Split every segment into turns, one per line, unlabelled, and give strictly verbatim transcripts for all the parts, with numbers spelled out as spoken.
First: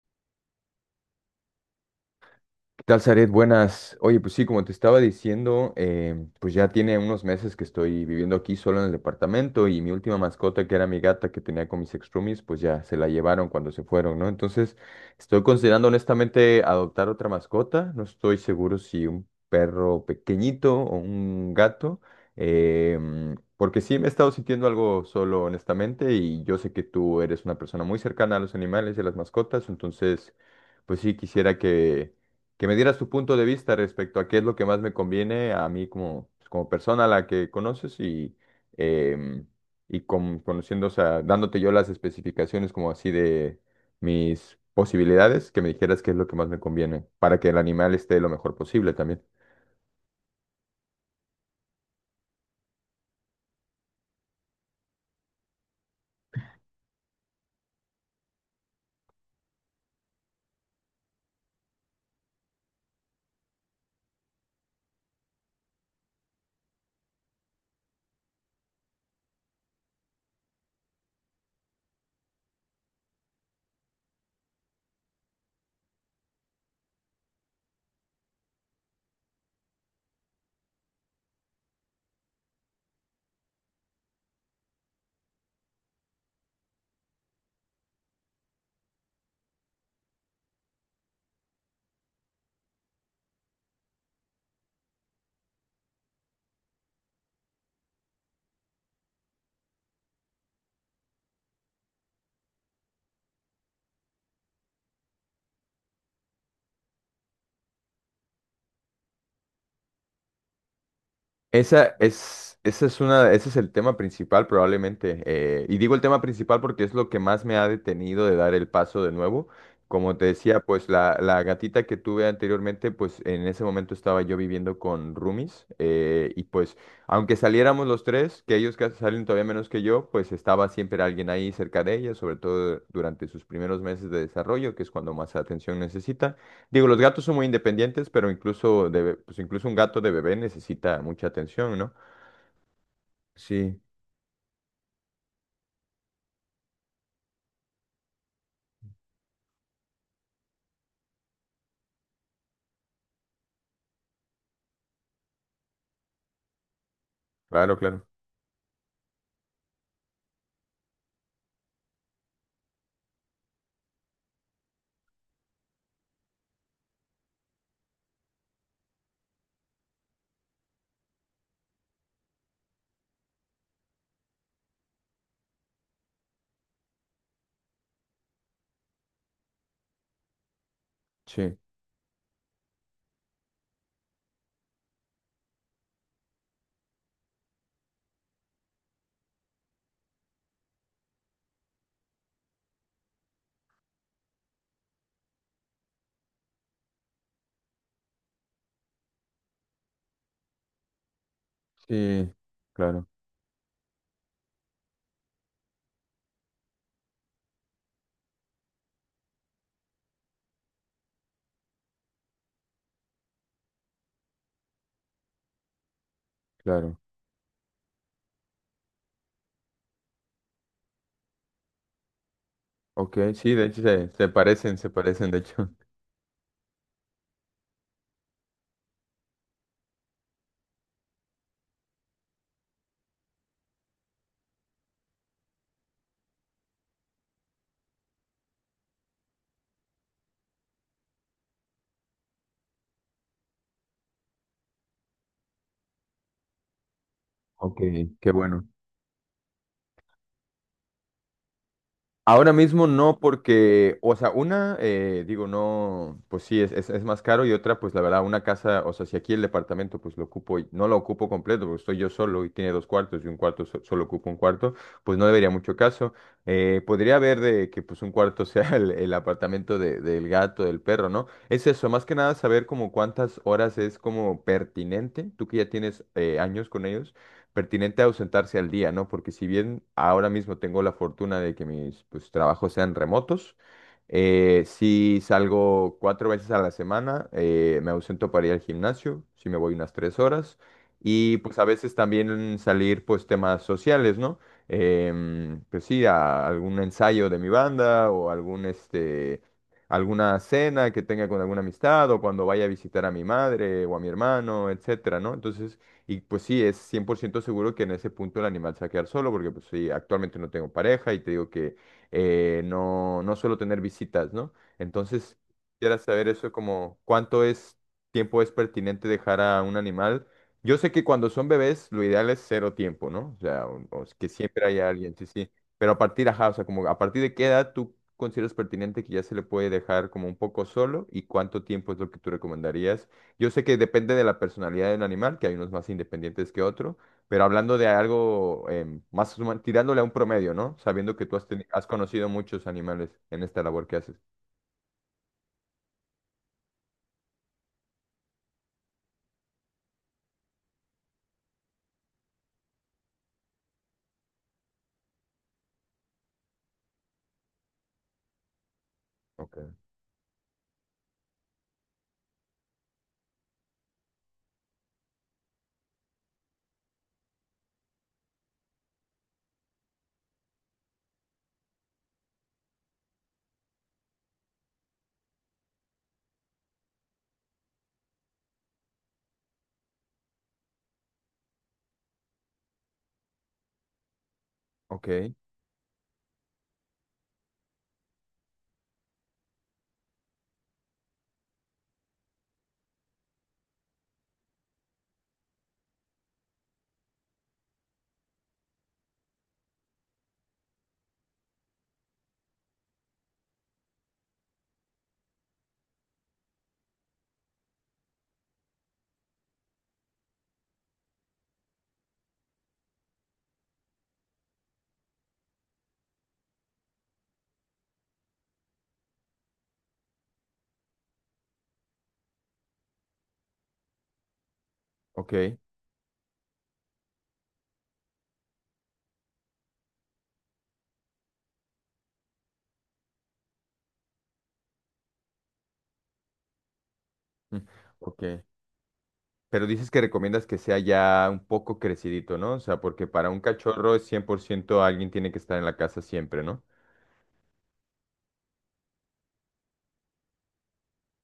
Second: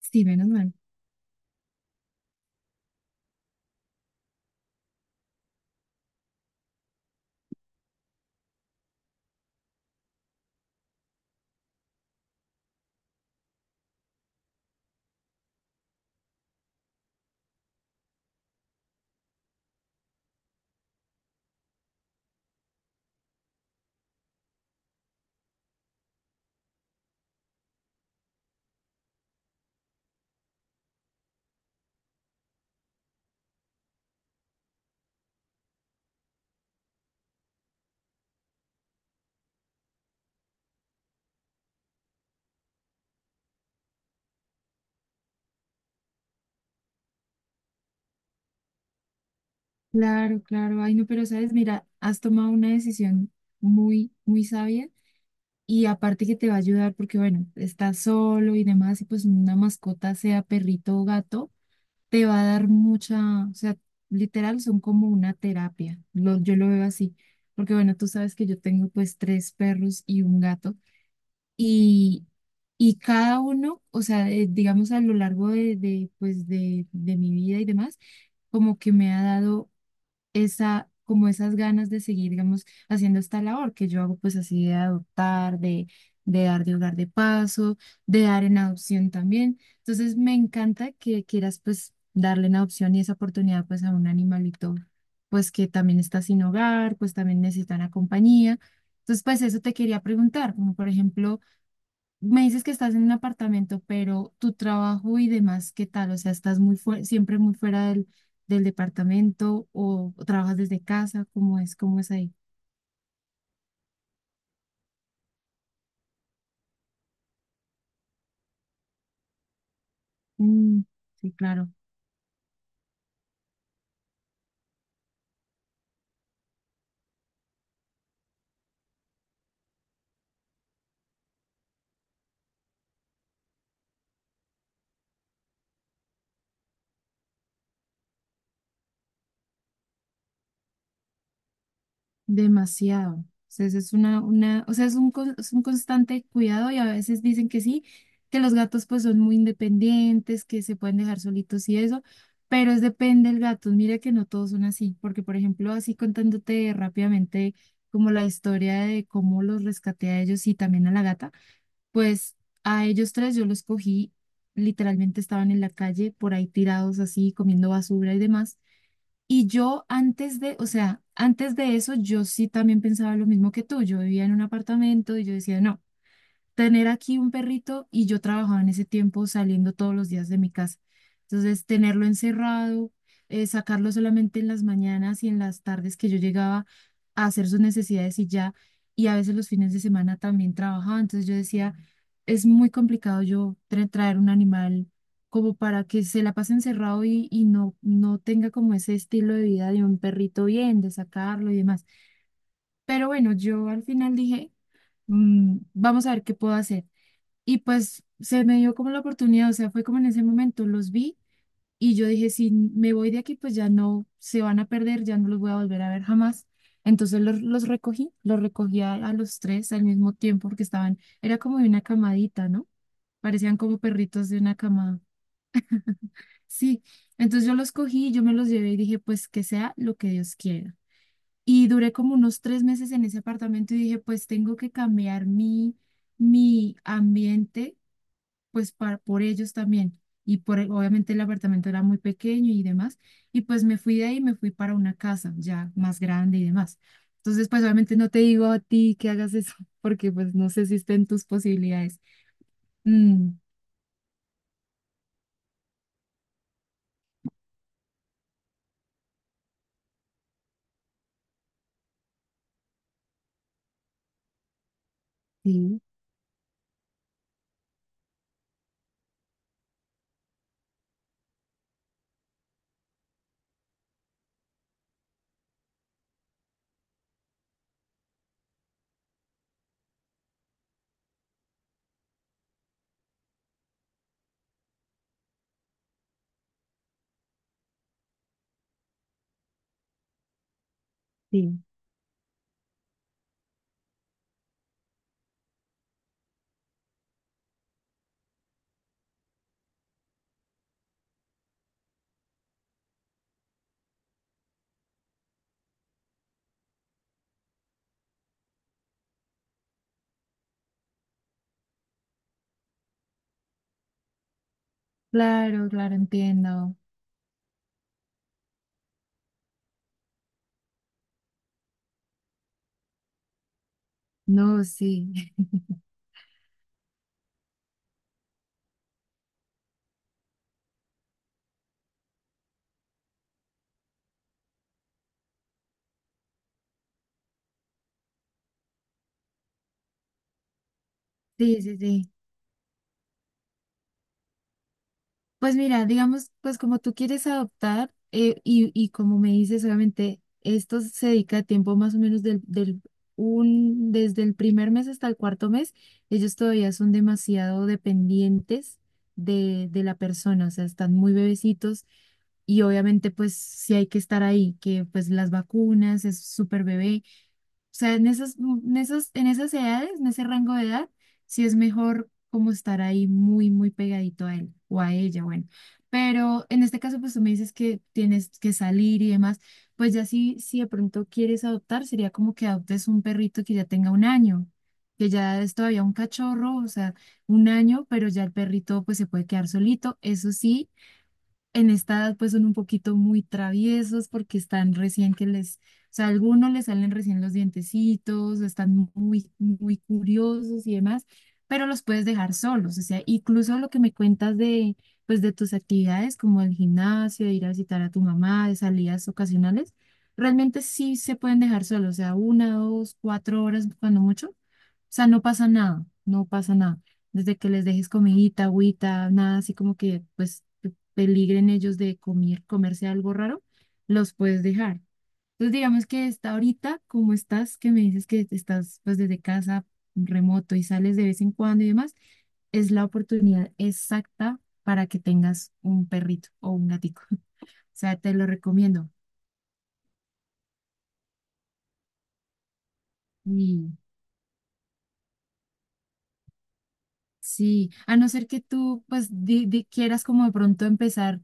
Sí, menos mal.
¿Qué tal, Zaret? Buenas. Oye, pues sí, como te estaba diciendo, eh, pues ya tiene unos meses que estoy viviendo aquí solo en el departamento y mi última mascota, que era mi gata que tenía con mis extrumis, pues ya se la llevaron cuando se fueron, ¿no? Entonces, estoy considerando honestamente adoptar otra mascota. No estoy seguro si un perro pequeñito o un gato, em, porque sí me he estado sintiendo algo solo, honestamente, y yo sé que tú eres una persona muy cercana a los animales y a las mascotas, entonces, pues sí quisiera que que me dieras tu punto de vista respecto a qué es lo que más me conviene a mí como, pues, como persona a la que conoces y, em, y con- conociendo, o sea, dándote yo las especificaciones como así de mis posibilidades, que me dijeras qué es lo que más me conviene para que el animal esté lo mejor posible también.
Claro, claro. Ay, no, pero sabes, mira, has tomado una decisión muy, muy sabia y aparte que te va a ayudar porque, bueno, estás solo y demás y pues una mascota, sea perrito o gato, te va a dar mucha, o sea, literal son como una terapia. Lo, yo lo veo así, porque, bueno, tú sabes que yo tengo pues tres perros y un gato y, y cada uno, o sea, eh, digamos a lo largo de, de, pues de, de mi vida y demás, como que me ha dado esa, como esas ganas de seguir, digamos, haciendo esta labor que yo hago, pues así de adoptar, de, de dar de hogar de paso, de dar en adopción también. Entonces, me encanta que quieras, pues, darle en adopción y esa oportunidad, pues, a un animalito, pues, que también está sin hogar, pues, también necesita una compañía. Entonces, pues, eso te quería preguntar, como por ejemplo me dices que estás en un apartamento, pero tu trabajo y demás, ¿qué tal? O sea, ¿estás muy fue- siempre muy fuera del, del departamento o, o trabajas desde casa? ¿Cómo es?
Esa
¿Cómo es ahí?
es, esa es una, ese es el tema principal probablemente. Eh, y digo el tema principal porque es lo que más me ha detenido de dar el paso de nuevo. Como te decía,
Mm,
pues la,
sí,
la
claro.
gatita que tuve anteriormente, pues en ese momento estaba yo viviendo con roomies. Eh, y pues aunque saliéramos los tres, que ellos casi salen todavía menos que yo, pues estaba siempre alguien ahí cerca de ella, sobre todo durante sus primeros meses de desarrollo, que es cuando más atención necesita. Digo, los gatos son muy independientes, pero incluso, de, be- pues incluso un gato de bebé necesita mucha atención, ¿no?
Demasiado. O sea, eso
Sí,
es una, una, o sea, es un, con- es un constante cuidado y a veces dicen que sí, que los gatos pues son muy independientes, que se pueden dejar solitos y eso, pero es depende del gato. Mira que no todos son así, porque por ejemplo, así contándote rápidamente
claro, claro.
como la historia de cómo los rescaté a ellos y también a la gata, pues a ellos tres yo los cogí, literalmente estaban en la calle por ahí tirados así, comiendo basura y demás. Y yo antes de, o sea, antes de eso, yo sí también pensaba lo mismo que tú. Yo vivía en un apartamento y yo decía, no tener aquí un perrito y yo trabajaba en ese tiempo saliendo todos los días de mi casa.
Sí,
Entonces, tenerlo encerrado, eh, sacarlo solamente en las mañanas y en las tardes que yo llegaba a hacer sus necesidades y ya, y a veces los fines de semana también trabajaba. Entonces yo decía, es muy complicado yo tra- traer un animal como para que se la pase encerrado y, y no, no tenga como ese estilo de vida de un perrito bien, de sacarlo y demás.
sí, claro,
Pero bueno, yo al final dije, "Mm, vamos a ver qué puedo hacer." Y pues se me dio como la oportunidad, o sea, fue como en ese momento los vi y yo dije, si me voy de aquí, pues ya no se van a perder, ya no los voy a volver a ver jamás.
claro.
Entonces los, los recogí, los recogí a, a los tres al mismo tiempo porque estaban, era como de una camadita, ¿no?
Ok, sí,
Parecían
de
como
hecho se, se
perritos de una
parecen, se
camada.
parecen, de hecho.
Sí, entonces yo los cogí, yo me los llevé y dije, pues que sea lo que Dios quiera. Y duré como unos tres meses en ese apartamento y dije, pues tengo que cambiar mi, mi ambiente pues para, por ellos también. Y por, el- obviamente el apartamento era muy pequeño y demás. Y pues me fui de ahí, me fui para una casa ya más grande y demás. Entonces, pues
Ok,
obviamente no te
qué
digo a
bueno.
ti que hagas eso, porque pues no sé si estén tus posibilidades.
Ahora mismo no,
Mm,
porque, o sea, una, eh, digo, no, pues sí, es, es, es más caro y otra, pues la verdad, una casa, o sea, si aquí el departamento, pues lo ocupo, y- no lo ocupo completo, porque estoy yo solo y tiene dos cuartos y un cuarto, so- solo ocupo un cuarto, pues no debería mucho
sí,
caso. Eh, podría haber de que pues un cuarto sea el, el apartamento de- del gato, del perro, ¿no? Es eso, más que nada saber como cuántas horas es como pertinente, tú que ya tienes eh, años con ellos pertinente ausentarse al día, ¿no? Porque si bien ahora mismo tengo la fortuna de que mis pues, trabajos sean remotos, eh, si salgo cuatro veces a la semana, eh, me ausento para ir al gimnasio, si me voy unas tres horas, y pues
sí.
a veces también salir pues temas sociales, ¿no? Em, pues sí, a algún ensayo de mi banda o algún este... alguna cena que tenga con alguna amistad o cuando vaya a visitar a mi madre o a mi hermano, etcétera, ¿no? Entonces, y pues sí, es cien por ciento seguro que en ese punto el animal se va a quedar solo, porque pues sí, actualmente no tengo pareja y te digo que eh, no, no suelo tener visitas, ¿no? Entonces,
Claro, claro,
quisiera saber eso
entiendo.
como cuánto es tiempo es pertinente dejar a un animal. Yo sé que cuando son bebés lo ideal es cero tiempo, ¿no? O sea, un- o que
No,
siempre haya
sí.
alguien, sí, sí. Pero a partir, ajá, o sea, como a partir de qué edad tú consideras pertinente que ya se le puede dejar como un poco solo y cuánto tiempo es lo que tú recomendarías yo sé que depende de la personalidad del animal, que hay unos más independientes que otros, pero hablando de algo em, más huma- tirándole a un promedio, ¿no? Sabiendo que tú has,
Sí,
teni-
sí,
has
sí.
conocido muchos animales en esta labor que haces.
Pues mira, digamos, pues como tú quieres adoptar eh, y, y como me dices, obviamente esto se dedica a tiempo más o menos del, del un, desde el primer mes hasta el cuarto mes, ellos todavía son demasiado dependientes
Ok,
de, de la persona, o sea, están muy bebecitos y obviamente pues sí hay que estar ahí, que pues las vacunas, es súper bebé. O sea, en esas, en esas, en esas edades, en ese rango de edad, sí es mejor como estar ahí muy, muy pegadito a él o a ella, bueno. Pero en este caso, pues tú me dices que tienes que salir y demás, pues ya si, si de pronto quieres adoptar, sería como que adoptes un perrito que ya tenga un año,
ok,
que ya es todavía un cachorro, o sea, un año, pero ya el perrito pues se puede quedar solito. Eso sí, en esta edad pues son un poquito muy traviesos porque están recién que les, o sea, a algunos les salen recién los dientecitos, están muy, muy curiosos y demás, pero los puedes dejar solos, o sea, incluso lo que me cuentas de, pues de tus actividades como el gimnasio, de ir a visitar a tu mamá, de salidas ocasionales, realmente sí se pueden dejar solos, o sea, una, dos, cuatro horas cuando mucho, o sea, no pasa nada, no pasa nada desde que les dejes comidita, agüita, nada así como que pues peligren ellos de comer, comerse algo raro, los puedes dejar. Entonces,
ok,
digamos que está ahorita, como estás, que me dices que estás pues desde casa remoto y sales de vez en cuando y demás, es la oportunidad exacta para que tengas un perrito o un gatico.
mm,
O sea, te
ok.
lo recomiendo.
Pero dices que recomiendas que sea ya un poco crecidito, ¿no? O sea, porque para un
Y
cachorro es cien por ciento alguien tiene que estar en la casa siempre, ¿no?
sí, a no ser que tú pues di- di- quieras como de pronto empezar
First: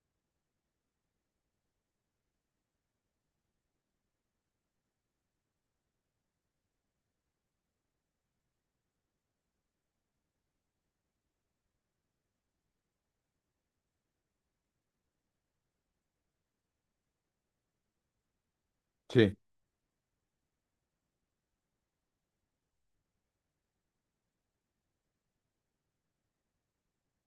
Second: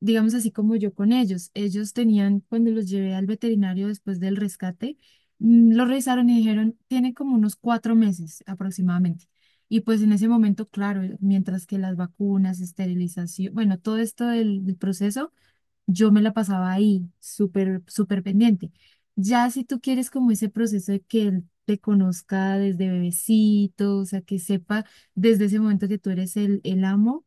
digamos así como yo con ellos. Ellos tenían, cuando los llevé al veterinario después del rescate, mm, los revisaron y dijeron, tienen como unos cuatro meses aproximadamente. Y pues en ese momento, claro, mientras que las vacunas, esterilización, bueno, todo esto del, del proceso, yo me la pasaba ahí, súper, súper pendiente.
Sí,
Ya si tú quieres como ese proceso de que él te conozca desde bebecito, o sea, que sepa desde ese momento que tú eres el, el amo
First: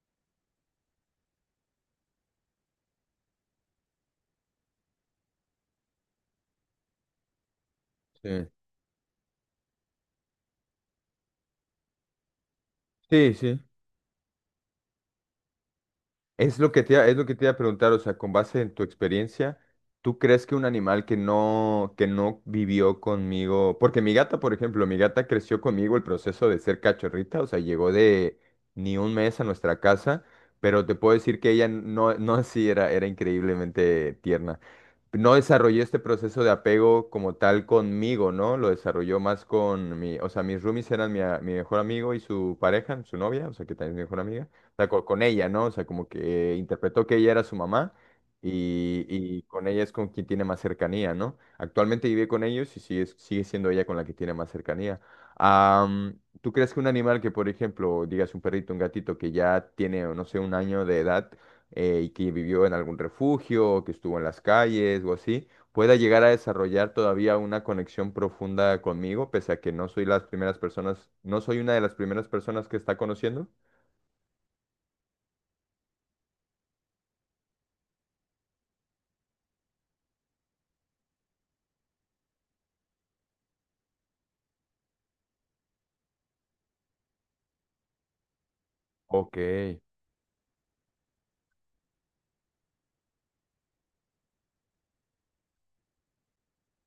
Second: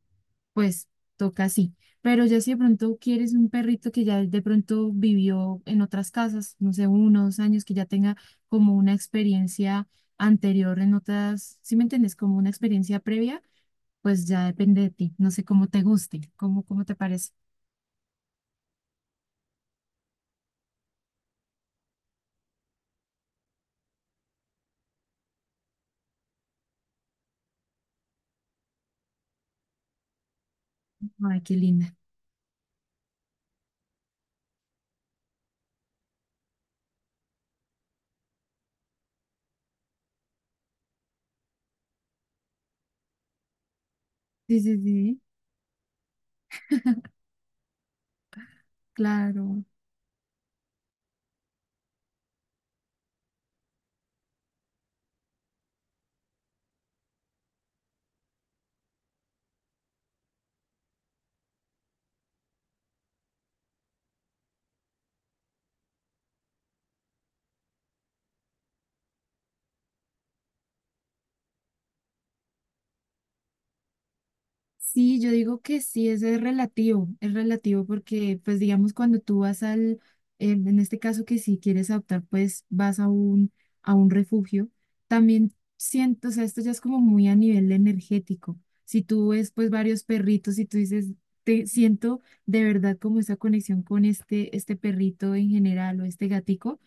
pues toca así. Pero ya si de pronto quieres un perrito que ya de pronto vivió en otras casas, no sé, uno o dos años, que ya tenga
sí.
como una experiencia anterior en otras, ¿sí me entiendes? Como una experiencia
Sí,
previa,
sí.
pues ya depende de ti. No sé cómo te guste,
Es
cómo,
lo que
cómo
te,
te
iba- es lo
parece.
que te iba a preguntar, o sea, con base en tu experiencia, ¿tú crees que un animal que no, que no vivió conmigo, porque mi gata, por ejemplo, mi gata creció conmigo el proceso de ser cachorrita, o sea, llegó de ni un mes a nuestra casa, pero te puedo decir
Ay,
que
qué
ella
linda.
no, no así era, era increíblemente tierna no desarrollé este proceso de apego como tal conmigo, ¿no? Lo desarrolló más con mi, o sea, mis roomies eran mi, a- mi mejor amigo y su pareja, su novia, o sea, que también es mi mejor amiga,
Sí,
o
sí,
sea, co-
sí,
con, ella, ¿no? O sea, como que interpretó que ella era su mamá y, y
claro.
con ella es con quien tiene más cercanía, ¿no? Actualmente vive con ellos y sigue, sigue siendo ella con la que tiene más cercanía. Am, ¿tú crees que un animal que, por ejemplo, digas un perrito, un gatito que ya tiene, no sé, un año de edad, eh, y que vivió en algún refugio, o que estuvo en las calles o así, pueda llegar a desarrollar todavía una conexión profunda conmigo, pese a que no soy las primeras personas, no soy una de las primeras personas que está conociendo.
Sí, yo digo que sí, eso es relativo, es relativo porque, pues digamos, cuando tú vas al, en en este caso que si quieres adoptar, pues vas a un, a un refugio, también siento, o sea, esto ya es como muy a nivel energético. Si tú
Ok.
ves, pues, varios perritos y tú dices, te siento de verdad como esa conexión con este, este perrito en general o este gatico,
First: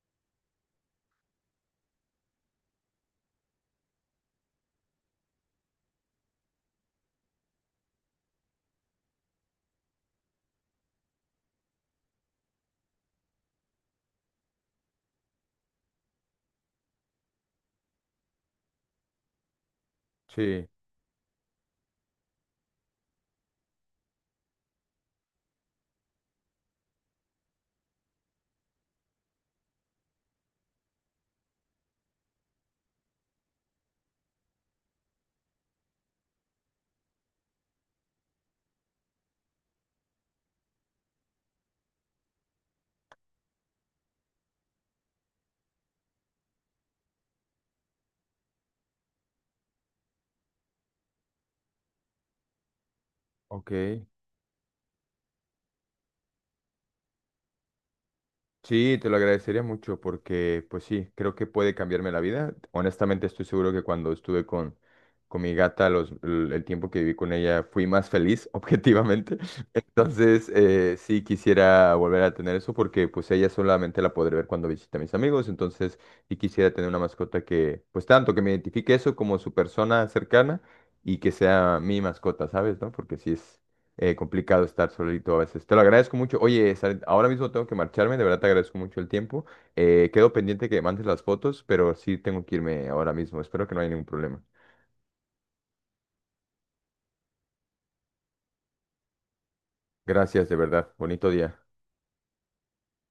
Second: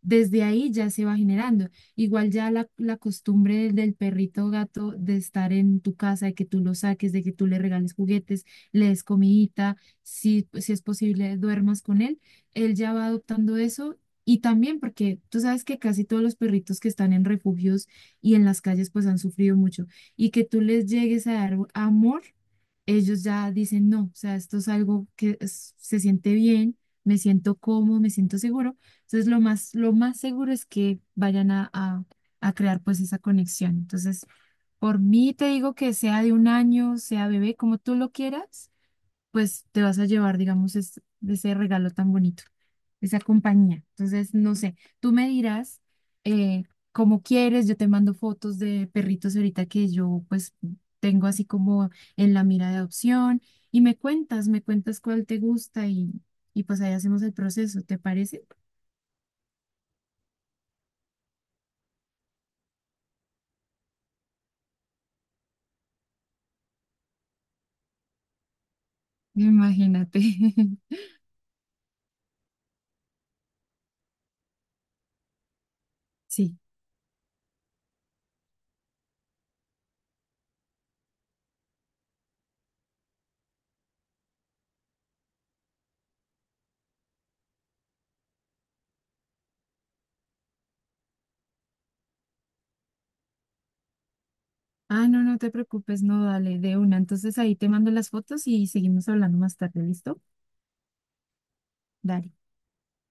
desde ahí ya se va generando. Igual ya la, la costumbre del, del perrito o gato de estar en tu casa, de que tú lo saques, de que tú le regales juguetes, le des comidita, si, si es posible duermas con él, él ya va adoptando eso. Y también porque tú sabes que casi todos los perritos que están en refugios y en las calles pues han sufrido mucho y que tú
Sí.
les llegues a dar amor, ellos ya dicen no, o sea, esto es algo que es- se siente bien, me siento cómodo, me siento seguro entonces, lo más, lo más seguro es que vayan a, a- a crear pues esa conexión. Entonces, por mí te digo que sea de un año, sea bebé, como tú lo quieras, pues te vas a llevar, digamos, es- ese regalo tan bonito, esa compañía. Entonces, no sé, tú me dirás eh, cómo quieres, yo te mando fotos de perritos ahorita que yo pues tengo así como en la mira de adopción
Ok.
y me cuentas, me cuentas cuál te gusta y, y pues ahí hacemos el proceso, ¿te parece?
Sí, te lo agradecería mucho porque, pues sí, creo que puede cambiarme la vida. Honestamente, estoy seguro que cuando estuve con, con mi gata, los, l- el tiempo que viví con ella, fui más feliz, objetivamente.
Imagínate.
Entonces, eh, sí quisiera volver a tener eso porque, pues, ella solamente la podré ver cuando visite a mis amigos. Entonces, y
Sí.
quisiera tener una mascota que, pues, tanto que me identifique eso como su persona cercana y que sea mi mascota, ¿sabes? ¿No? Porque sí es eh, complicado estar solito a veces. Te lo agradezco mucho. Oye, Saret, ahora mismo tengo que marcharme, de verdad te agradezco mucho el tiempo. Eh, quedo pendiente que me mandes las fotos, pero sí tengo que irme ahora mismo. Espero que no haya ningún problema.
Ah, no, no te preocupes, no, dale, de una. Entonces ahí te mando las fotos y seguimos hablando más tarde, ¿listo?
Gracias, de verdad. Bonito día.
Dale.